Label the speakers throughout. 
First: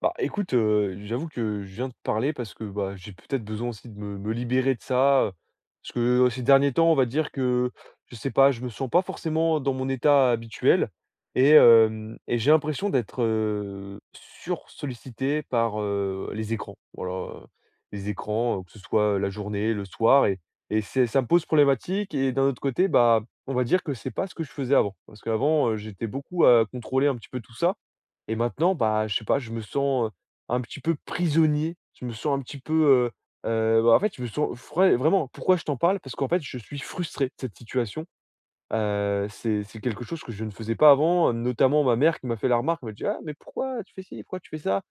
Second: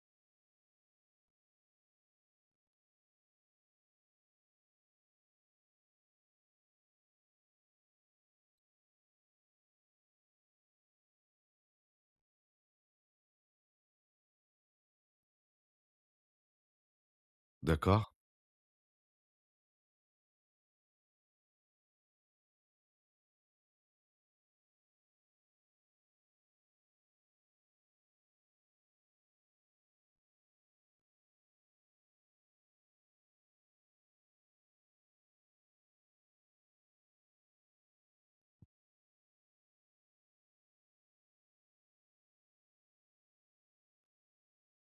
Speaker 1: Bah, écoute, j'avoue que je viens de parler parce que, bah, j'ai peut-être besoin aussi de me libérer de ça, parce que ces derniers temps, on va dire que, je sais pas, je me sens pas forcément dans mon état habituel et j'ai l'impression d'être sur sollicité par, les écrans. Voilà,
Speaker 2: D'accord.
Speaker 1: les écrans, que ce soit la journée, le soir et c'est ça me pose problématique et d'un autre côté, bah, on va dire que c'est pas ce que je faisais avant. Parce qu'avant, j'étais beaucoup à contrôler un petit peu tout ça et maintenant, bah, je sais pas, je me sens, un petit peu prisonnier. Je me sens un petit peu, heu bah, en fait, je me sens vraiment, pourquoi je t'en parle? Parce qu'en fait, je suis frustré de cette situation. C'est quelque chose que je ne faisais pas avant, notamment ma mère qui m'a fait la remarque. Elle m'a dit: «Ah, mais pourquoi tu fais ci? Pourquoi tu fais ça?»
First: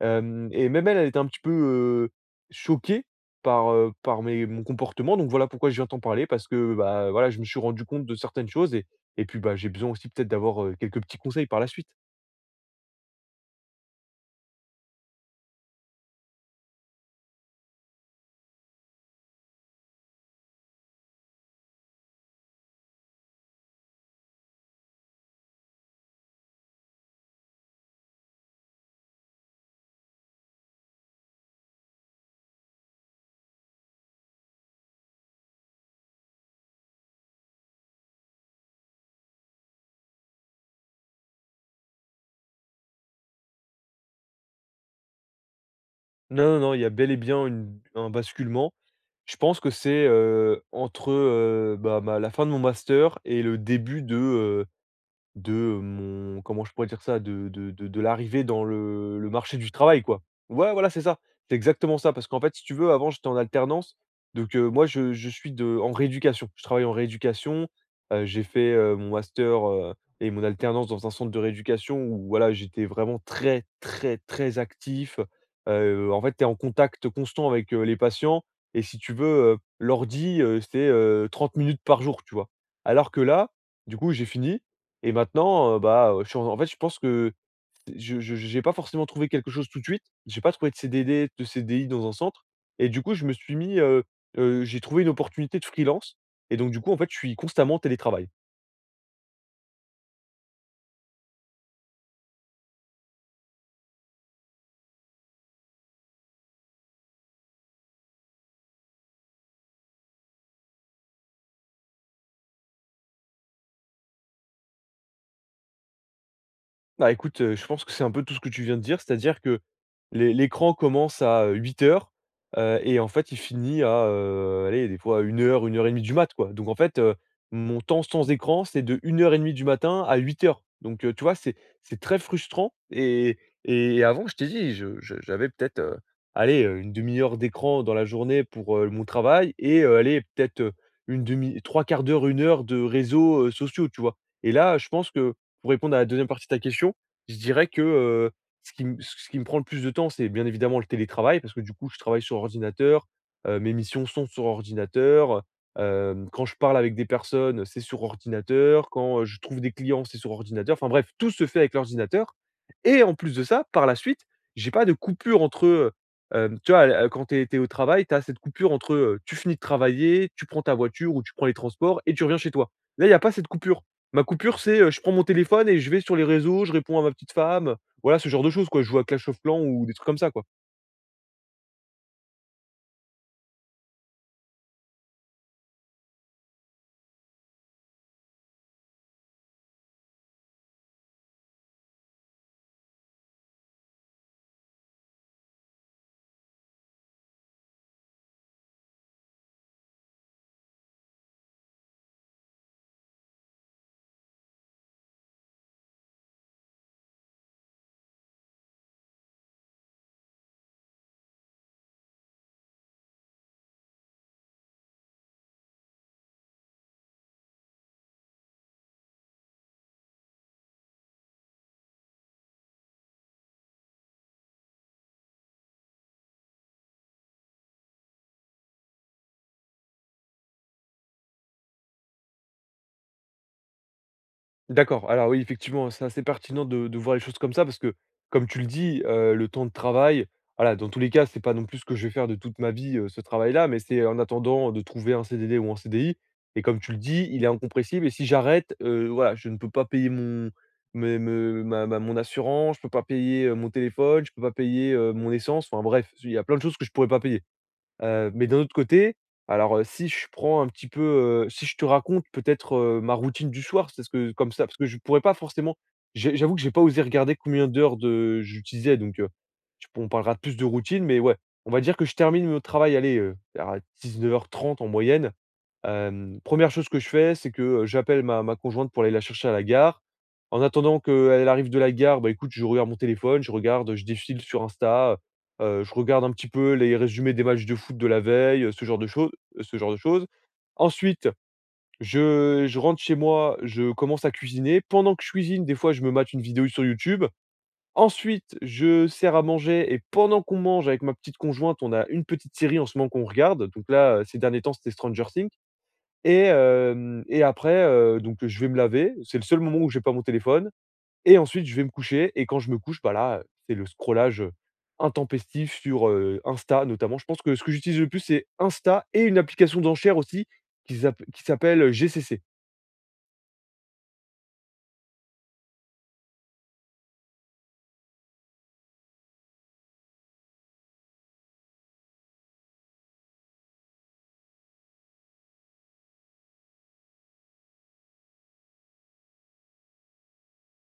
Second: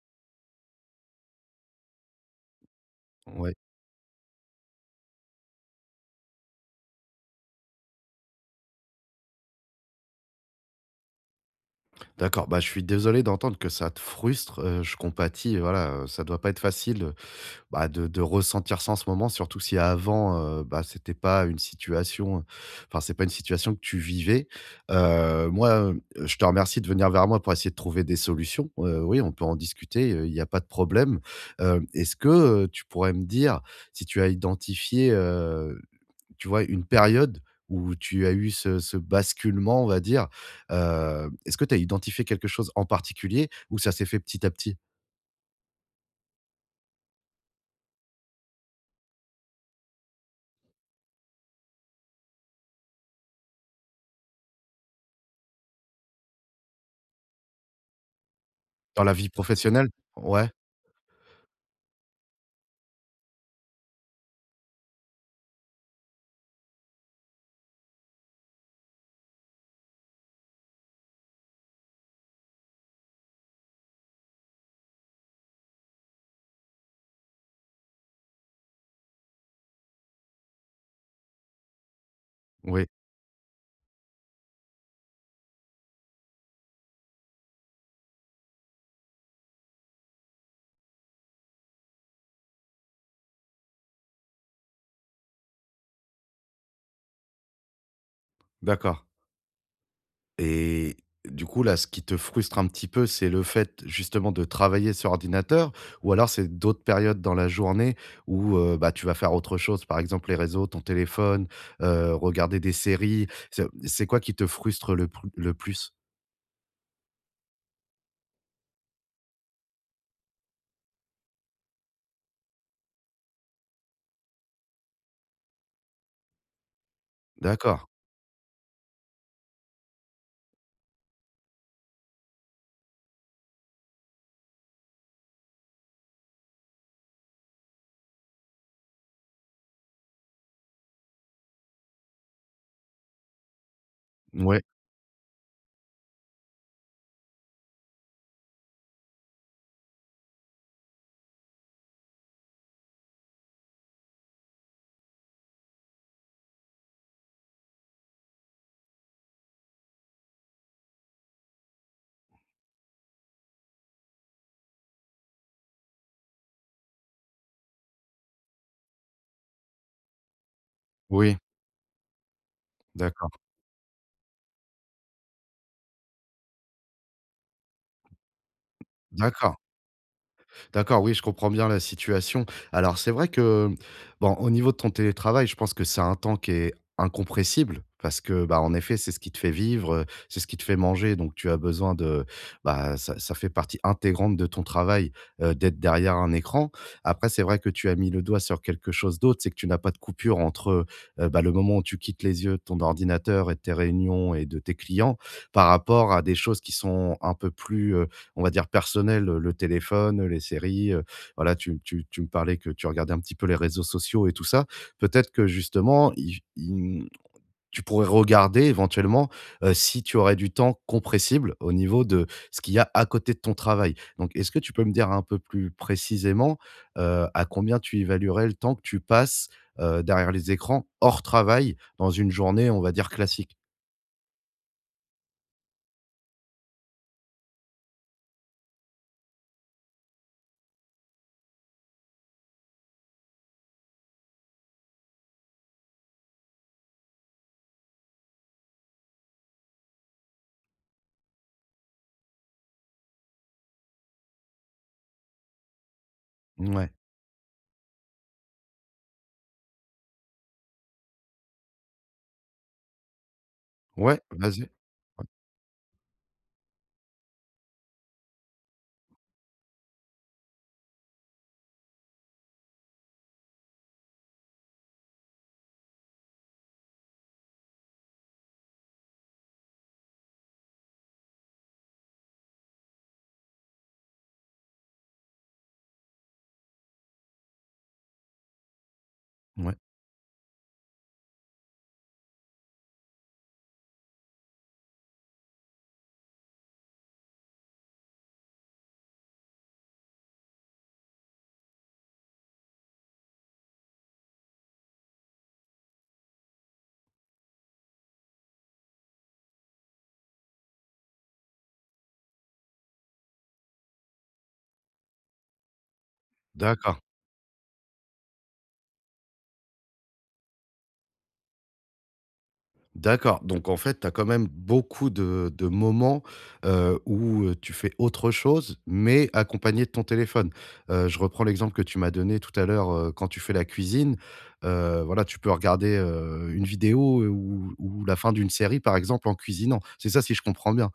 Speaker 1: hem et même elle, elle était un petit peu, choquée
Speaker 2: Ouais.
Speaker 1: par, par mes mon comportement. Donc voilà pourquoi je viens t'en parler parce que, bah, voilà, je me suis rendu compte de certaines choses et puis, bah, j'ai besoin aussi peut-être d'avoir, quelques petits conseils par la suite.
Speaker 2: D'accord, bah, je suis désolé d'entendre que ça te frustre, je compatis, voilà, voilà, ça doit pas être facile, bah, de ressentir ça en ce moment, surtout si avant, bah, c'était pas une situation, enfin, c'est pas une situation que tu vivais. Moi, je te remercie de venir vers moi pour essayer de trouver des solutions. Oui, on peut en discuter, il y a pas de problème. Est-ce que, tu pourrais me dire si tu as identifié, tu vois, une période où tu as eu ce basculement, on va dire, est-ce que tu as identifié quelque chose en particulier ou ça s'est fait petit à petit?
Speaker 1: Non, non, non, il y a bel et bien une un basculement. Je pense que c'est, entre, bah, ma la fin de mon master et le début de, mon comment je pourrais dire ça? De l'arrivée dans
Speaker 2: Dans la
Speaker 1: le
Speaker 2: vie
Speaker 1: marché du
Speaker 2: professionnelle?
Speaker 1: travail, quoi.
Speaker 2: Ouais,
Speaker 1: Ouais, voilà, c'est ça. C'est exactement ça, parce qu'en fait, si tu veux, avant, j'étais en alternance, donc moi, je suis de en rééducation. Je travaille en rééducation, j'ai fait, mon master, et mon alternance dans un centre de rééducation où voilà, j'étais vraiment très, très, très actif. En fait, tu es en contact constant avec, les patients et si tu veux, l'ordi, c'est, 30 minutes par jour, tu vois?
Speaker 2: oui,
Speaker 1: Alors que là, du coup, j'ai fini et maintenant, bah, je suis en en fait, je pense que je j'ai pas forcément trouvé quelque chose tout de suite. J'ai pas trouvé de CDD, de CDI dans un centre et du coup, je me suis mis, j'ai trouvé une opportunité de freelance et donc du coup, en fait, je suis constamment en télétravail.
Speaker 2: d'accord, et du coup, là, ce qui te frustre un petit peu, c'est le fait justement de travailler sur ordinateur, ou alors c'est d'autres périodes dans la journée où, bah, tu vas faire autre chose, par exemple les réseaux, ton téléphone, regarder des séries? C'est quoi qui te frustre le plus?
Speaker 1: Bah, écoute, je pense que c'est un peu tout ce que tu viens de dire, c'est-à-dire que l'écran commence à 8h et en fait, il finit à, allez, des fois une heure, une heure et demie du mat', quoi. Donc en fait, mon
Speaker 2: D'accord,
Speaker 1: temps sans écran, c'est de 1h30 du matin à 8h. Donc tu vois, c'est très frustrant et avant, je t'ai dit, je j'avais peut-être, allez, une demi heure d'écran dans la journée pour, mon travail et allez, peut-être, une demi trois quarts d'heure, une heure de réseaux, sociaux, tu vois? Et
Speaker 2: ouais,
Speaker 1: là, je pense que pour répondre à la deuxième partie de ta question, je dirais que, ce qui me prend le plus de temps, c'est bien évidemment le télétravail parce que du coup, je travaille sur ordinateur, mes missions sont sur ordinateur, quand je parle avec des personnes, c'est sur ordinateur, quand, je trouve des clients, c'est sur ordinateur, enfin bref, tout se fait avec l'ordinateur et en plus de ça, par la suite, j'ai pas de coupure entre, tu vois, quand tu es au travail, tu as cette coupure entre, tu finis de travailler, tu prends ta voiture ou tu
Speaker 2: oui,
Speaker 1: prends les transports et tu reviens chez toi. Là, il y a pas
Speaker 2: d'accord.
Speaker 1: cette coupure. Ma coupure, c'est, je prends mon téléphone et je vais sur les réseaux, je réponds à ma petite femme. Voilà, ce genre de choses quoi, je joue à Clash of
Speaker 2: D'accord,
Speaker 1: Clans ou des trucs comme ça quoi.
Speaker 2: d'accord, oui, je comprends bien la situation. Alors, c'est vrai que, bon, au niveau de ton télétravail, je pense que c'est un temps qui est incompressible parce que, bah, en effet, c'est ce qui te fait vivre, c'est ce qui te fait manger. Donc, tu as besoin de, bah, ça fait partie intégrante de ton travail, d'être derrière un écran. Après, c'est vrai que tu as mis le doigt sur quelque chose d'autre, c'est que tu n'as pas de coupure entre, bah, le moment où tu quittes les yeux de ton ordinateur et de tes réunions et de tes clients, par rapport à des choses qui sont un peu plus, on va dire personnel, le téléphone, les séries, voilà, tu me parlais que tu regardais un petit peu les réseaux sociaux et tout ça. Peut-être que justement, tu pourrais regarder éventuellement, si tu aurais du temps compressible au niveau de ce qu'il y a à côté de ton travail. Donc est-ce que tu peux me dire un peu plus précisément, à combien tu évaluerais le temps que tu passes, derrière les écrans hors travail dans une journée, on va dire classique?
Speaker 1: D'accord, alors oui, effectivement, c'est assez pertinent de voir les choses comme ça parce que, comme tu le dis, le temps de travail, voilà, dans tous les cas, c'est pas non plus ce que je vais faire de toute ma vie, ce travail-là, mais c'est en attendant de trouver un CDD ou un CDI et comme tu le dis, il est incompressible et si j'arrête, voilà, je ne peux pas payer mon mes me ma ma mon assurance, je peux pas payer, mon téléphone, je peux pas payer, mon essence, enfin bref, il y a plein de choses que je
Speaker 2: Ouais,
Speaker 1: pourrais pas payer. Mais d'un autre côté, alors, si je prends un petit peu, si je te raconte peut-être, ma routine du soir, c'est ce
Speaker 2: ouais,
Speaker 1: que comme ça,
Speaker 2: vas-y.
Speaker 1: parce que je pourrais pas forcément j'avoue que j'ai pas osé regarder combien d'heures de j'utilisais donc, je on parlera plus de routine mais ouais, on va dire que je termine mon travail, allez, à 19h30 en moyenne. 1 chose que je fais, c'est que, j'appelle ma conjointe pour aller la chercher à la gare. En attendant qu'elle arrive de la gare, bah, écoute, je regarde mon téléphone, je regarde, je défile sur Insta, je regarde un petit peu les résumés des matchs de foot de la veille, ce genre de choses ce
Speaker 2: Ouais,
Speaker 1: genre de choses. Ensuite, je rentre chez moi, je commence à cuisiner. Pendant que je cuisine, des fois, je me mate une vidéo sur YouTube. Ensuite, je sers à manger et pendant qu'on mange avec ma petite conjointe, on a une petite série en ce moment qu'on regarde. Donc là, ces derniers temps, c'était Stranger Things. Et après, donc je vais me laver. C'est le seul moment où j'ai pas mon téléphone et ensuite je vais me coucher et quand je me couche, bah, là, c'est le scrollage intempestif sur, Insta
Speaker 2: d'accord.
Speaker 1: notamment. Je pense que ce que j'utilise le plus, c'est Insta et une application d'enchères aussi qui s'appelle, GCC.
Speaker 2: D'accord, donc en fait, tu as quand même beaucoup de moments, où, tu fais autre chose, mais accompagné de ton téléphone. Je reprends l'exemple que tu m'as donné tout à l'heure, quand tu fais la cuisine, voilà, tu peux regarder, une vidéo, ou la fin d'une série, par exemple, en cuisinant. C'est ça, si je comprends bien?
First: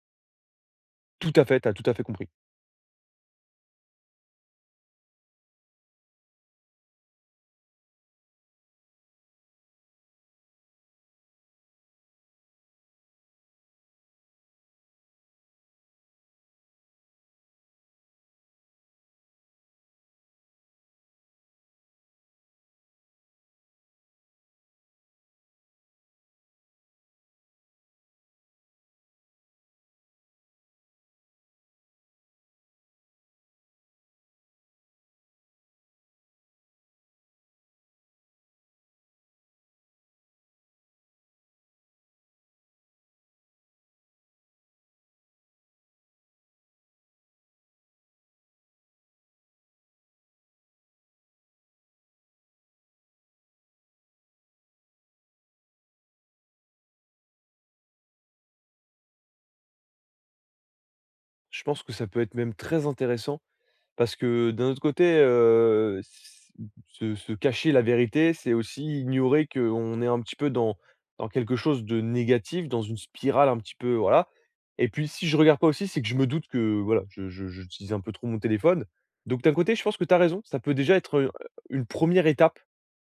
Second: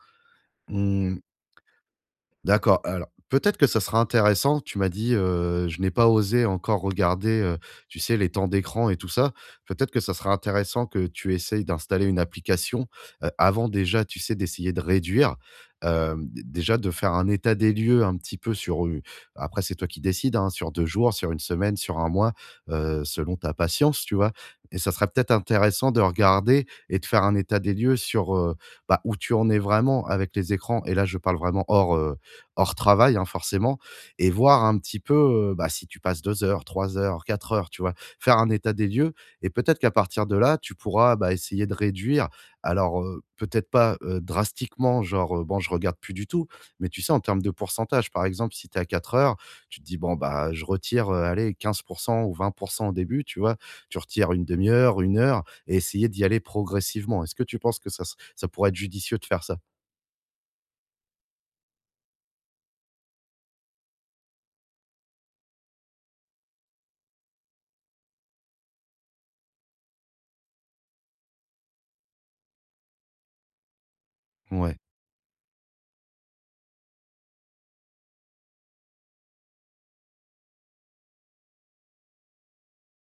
Speaker 2: Mmh.
Speaker 1: Tout à fait, tu as tout à fait compris.
Speaker 2: D'accord, alors peut-être que ça sera intéressant. Tu m'as dit: «Je n'ai pas osé encore regarder, tu sais, les temps d'écran et tout ça». Peut-être que ça sera intéressant que tu essayes d'installer une application, avant déjà, tu sais, d'essayer de réduire, d déjà de faire un état des lieux un petit peu sur, après c'est toi qui décides, hein, sur 2 jours, sur une semaine, sur un mois, selon ta patience, tu vois? Et ça serait peut-être intéressant de regarder et de faire un état des lieux sur, bah, où tu en es vraiment avec les écrans, et là je parle vraiment hors travail, hein, forcément, et voir un petit peu, bah, si tu passes 2 heures, 3 heures, 4 heures, tu vois? Faire un état des lieux, et peut-être qu'à partir de là, tu pourras, bah, essayer de réduire. Alors, peut-être pas, drastiquement, genre: «Bon, je regarde plus du tout», mais tu sais, en termes de pourcentage, par exemple, si tu es à 4 heures, tu te dis: «Bon, bah, je retire, allez 15% ou 20% au début», tu vois? Tu retires une demi heure, une heure, et essayer d'y aller progressivement. Est-ce que tu penses que ça pourrait être judicieux de faire ça?
Speaker 1: Je pense que ça peut être même très intéressant. Parce que d'un autre côté, s se se cacher la vérité, c'est aussi ignorer qu'on est un petit peu dans quelque chose de négatif, dans une spirale un petit peu, voilà,
Speaker 2: Ouais.
Speaker 1: et puis si je regarde pas aussi, c'est que je me doute que voilà, je j'utilise un peu trop mon téléphone. Donc d'un côté, je pense que tu as raison, ça peut déjà être, une première étape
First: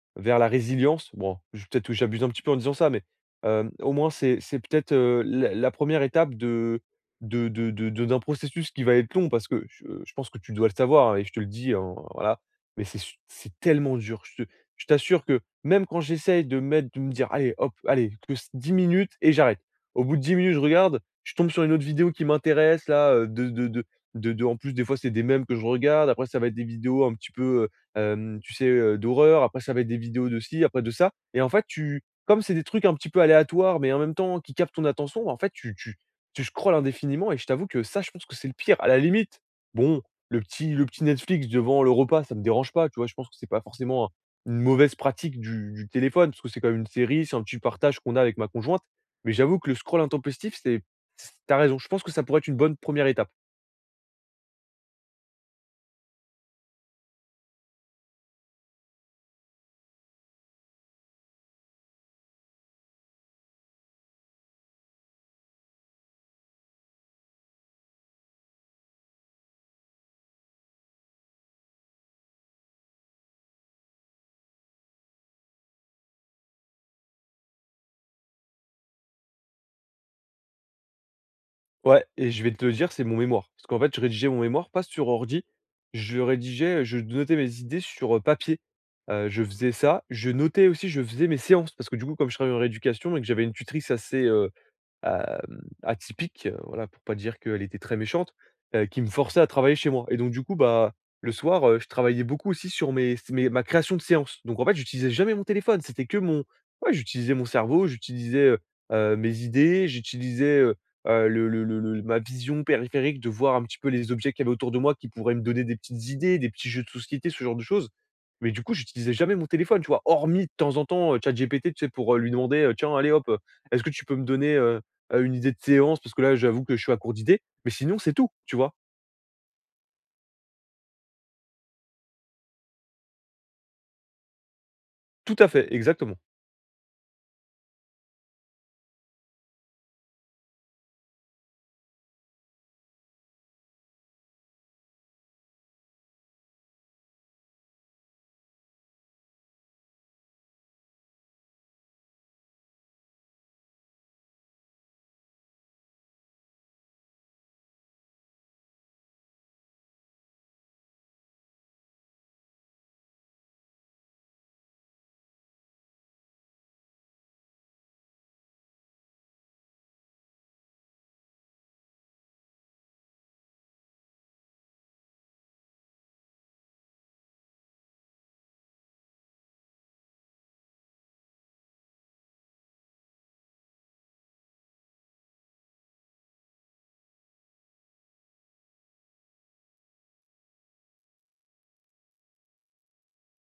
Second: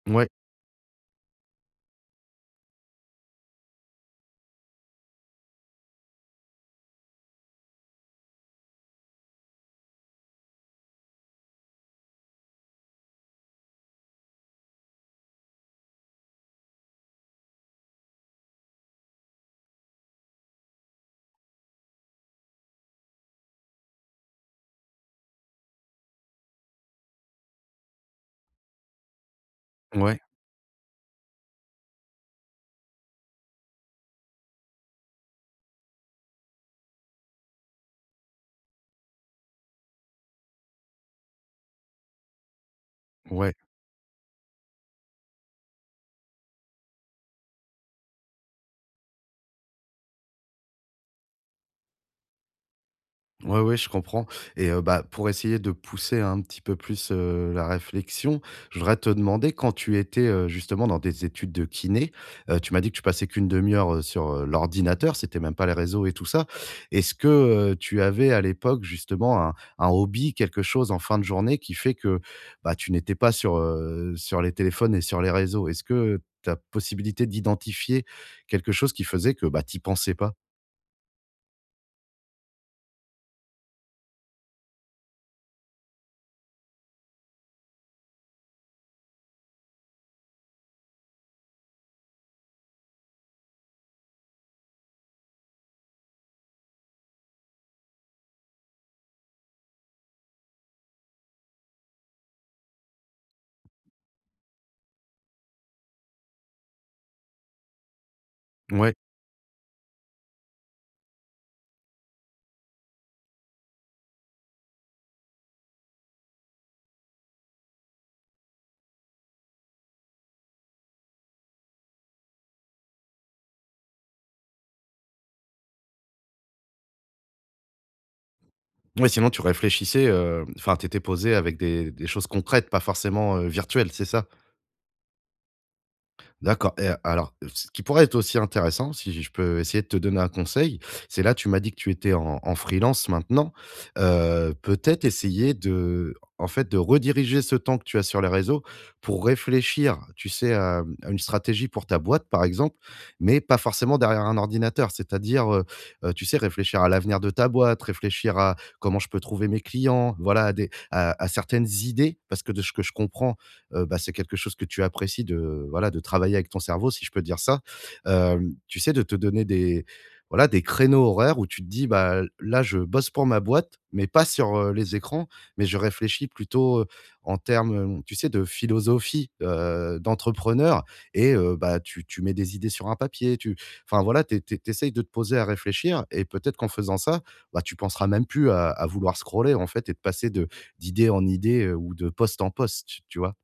Speaker 2: Ouais.
Speaker 1: vers la résilience. Bon, je peut-être que j'abuse un petit peu en disant ça, mais, au moins c'est peut-être, la 1re étape de d'un processus qui va être long parce que je pense que tu dois le savoir, hein, et je te le dis, hein, voilà, mais c'est tellement dur. Je t'assure que même quand j'essaye de mettre de me dire: «Allez, hop, allez, que c 10 minutes et j'arrête». Au bout de 10 minutes, je regarde, je tombe sur une autre vidéo qui m'intéresse là, de en plus des fois c'est des mèmes que je regarde, après ça va être des vidéos un petit peu, tu sais, d'horreur, après ça va être des
Speaker 2: Ouais.
Speaker 1: vidéos de ci, après de ça et en fait tu comme c'est des trucs un petit peu aléatoires, mais en même temps qui captent ton attention, bah, en fait tu scrolles indéfiniment et je t'avoue que ça, je pense que c'est le pire. À la limite, bon, le petit Netflix devant le repas, ça me dérange pas, tu vois? Je pense que c'est
Speaker 2: Ouais.
Speaker 1: pas forcément une mauvaise pratique du téléphone, parce que c'est quand même une série, c'est un petit partage qu'on a avec ma conjointe, mais j'avoue que le scroll intempestif, c'est c tu raison, je pense que ça pourrait être une bonne première étape.
Speaker 2: Ouais, ouais, je comprends, et bah, pour essayer de pousser un petit peu plus, la réflexion, je voudrais te demander quand tu étais, justement dans des études de kiné, tu m'as dit que tu passais qu'une demi heure, sur, l'ordinateur, c'était même pas les réseaux et tout ça. Est-ce que, tu avais à l'époque justement un hobby, quelque chose en fin de journée qui fait que, bah, tu n'étais pas sur, sur les téléphones et sur les réseaux? Est-ce que ta possibilité d'identifier quelque chose qui faisait que, bah, tu pensais pas?
Speaker 1: Ouais, et je vais te le dire, c'est mon mémoire. Parce qu'en fait, je rédigeais mon mémoire pas sur ordi, je rédigeais, je notais mes idées sur, papier. Je faisais ça, je notais aussi, je faisais mes séances parce que du coup, comme je travaillais en rééducation et que j'avais une tutrice assez, atypique, voilà, pour pas dire qu'elle était très méchante, qui me forçait à travailler chez moi et donc du coup, bah, le soir, je travaillais beaucoup aussi sur mes mes ma création de séances. Donc en fait, j'utilisais jamais mon téléphone, c'était que mon ouais, j'utilisais mon cerveau, j'utilisais,
Speaker 2: Ouais.
Speaker 1: mes idées, j'utilisais, le ma vision périphérique de voir un petit peu les objets qu'il y avait autour de moi qui pourraient me donner des petites idées, des petits jeux de société, ce genre de choses. Mais du coup, j'utilisais jamais mon téléphone, tu vois? Hormis de temps en temps, ChatGPT, tu sais, pour, lui demander, «Tiens, allez hop, est-ce que tu peux me donner, une idée de séance parce que là, j'avoue que je suis à court d'idées, mais sinon, c'est tout, tu vois?»
Speaker 2: Ouais, sinon tu réfléchissais, enfin tu étais posé avec des choses concrètes, pas forcément, virtuelles, c'est ça?
Speaker 1: Tout à fait, exactement.
Speaker 2: D'accord, et alors, ce qui pourrait être aussi intéressant, si je peux essayer de te donner un conseil, c'est là, tu m'as dit que tu étais en freelance maintenant, peut-être essayer de en fait, de rediriger ce temps que tu as sur les réseaux pour réfléchir, tu sais, à une stratégie pour ta boîte, par exemple, mais pas forcément derrière un ordinateur. C'est-à-dire, tu sais, réfléchir à l'avenir de ta boîte, réfléchir à comment je peux trouver mes clients, voilà, à des à certaines idées, parce que de ce que je comprends, bah, c'est quelque chose que tu apprécies de voilà, de travailler avec ton cerveau, si je peux dire ça. Tu sais, de te donner des voilà, des créneaux horaires où tu te dis: «Bah, là, je bosse pour ma boîte, mais pas sur, les écrans, mais je réfléchis plutôt, en termes, tu sais, de philosophie, d'entrepreneur», et bah, tu mets des idées sur un papier, tu enfin, voilà, tu essayes de te poser à réfléchir, et peut-être qu'en faisant ça, bah, tu penseras même plus à vouloir scroller, en fait, et de passer de d'idée en idée, ou de poste en poste, tu vois?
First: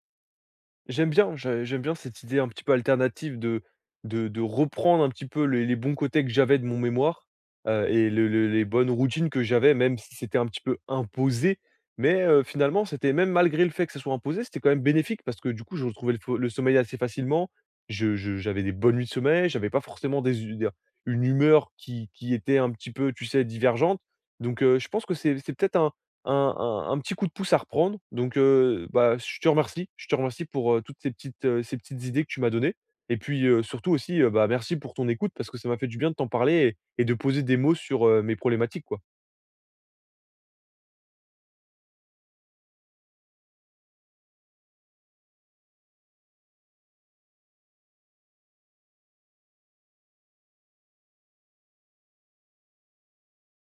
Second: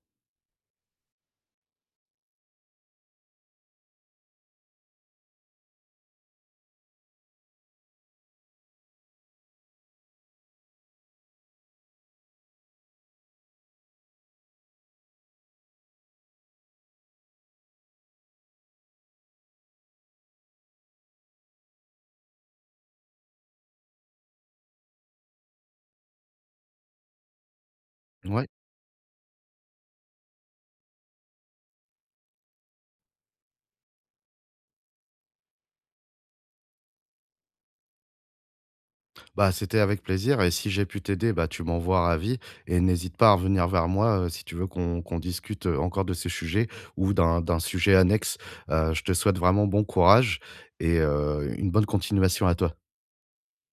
Speaker 1: J'aime bien, je j'aime bien cette idée un petit peu alternative de de reprendre un petit peu les bons côtés que j'avais de mon mémoire, et le les bonnes routines que j'avais, même si c'était un petit peu imposé. Mais finalement, c'était même malgré le fait que ça soit imposé, c'était quand même bénéfique parce que du coup, je retrouvais le sommeil assez facilement. Je j'avais des bonnes nuits de sommeil, j'avais pas forcément des u des une humeur qui était un petit peu, tu sais, divergente. Donc je pense que c'est peut-être un petit coup de pouce à reprendre. Donc,
Speaker 2: Ouais,
Speaker 1: bah, je te remercie. Je te remercie pour, ces petites idées que tu m'as données et puis, surtout aussi, bah, merci pour ton écoute parce que ça m'a fait du bien de t'en parler et de poser des mots sur, mes problématiques, quoi.
Speaker 2: bah, c'était avec plaisir, et si j'ai pu t'aider, bah, tu m'envoies ravi, et n'hésite pas à revenir vers moi, si tu veux qu'on discute, encore de ce sujet ou d'un sujet annexe. Je te souhaite vraiment bon courage, et une bonne continuation à toi.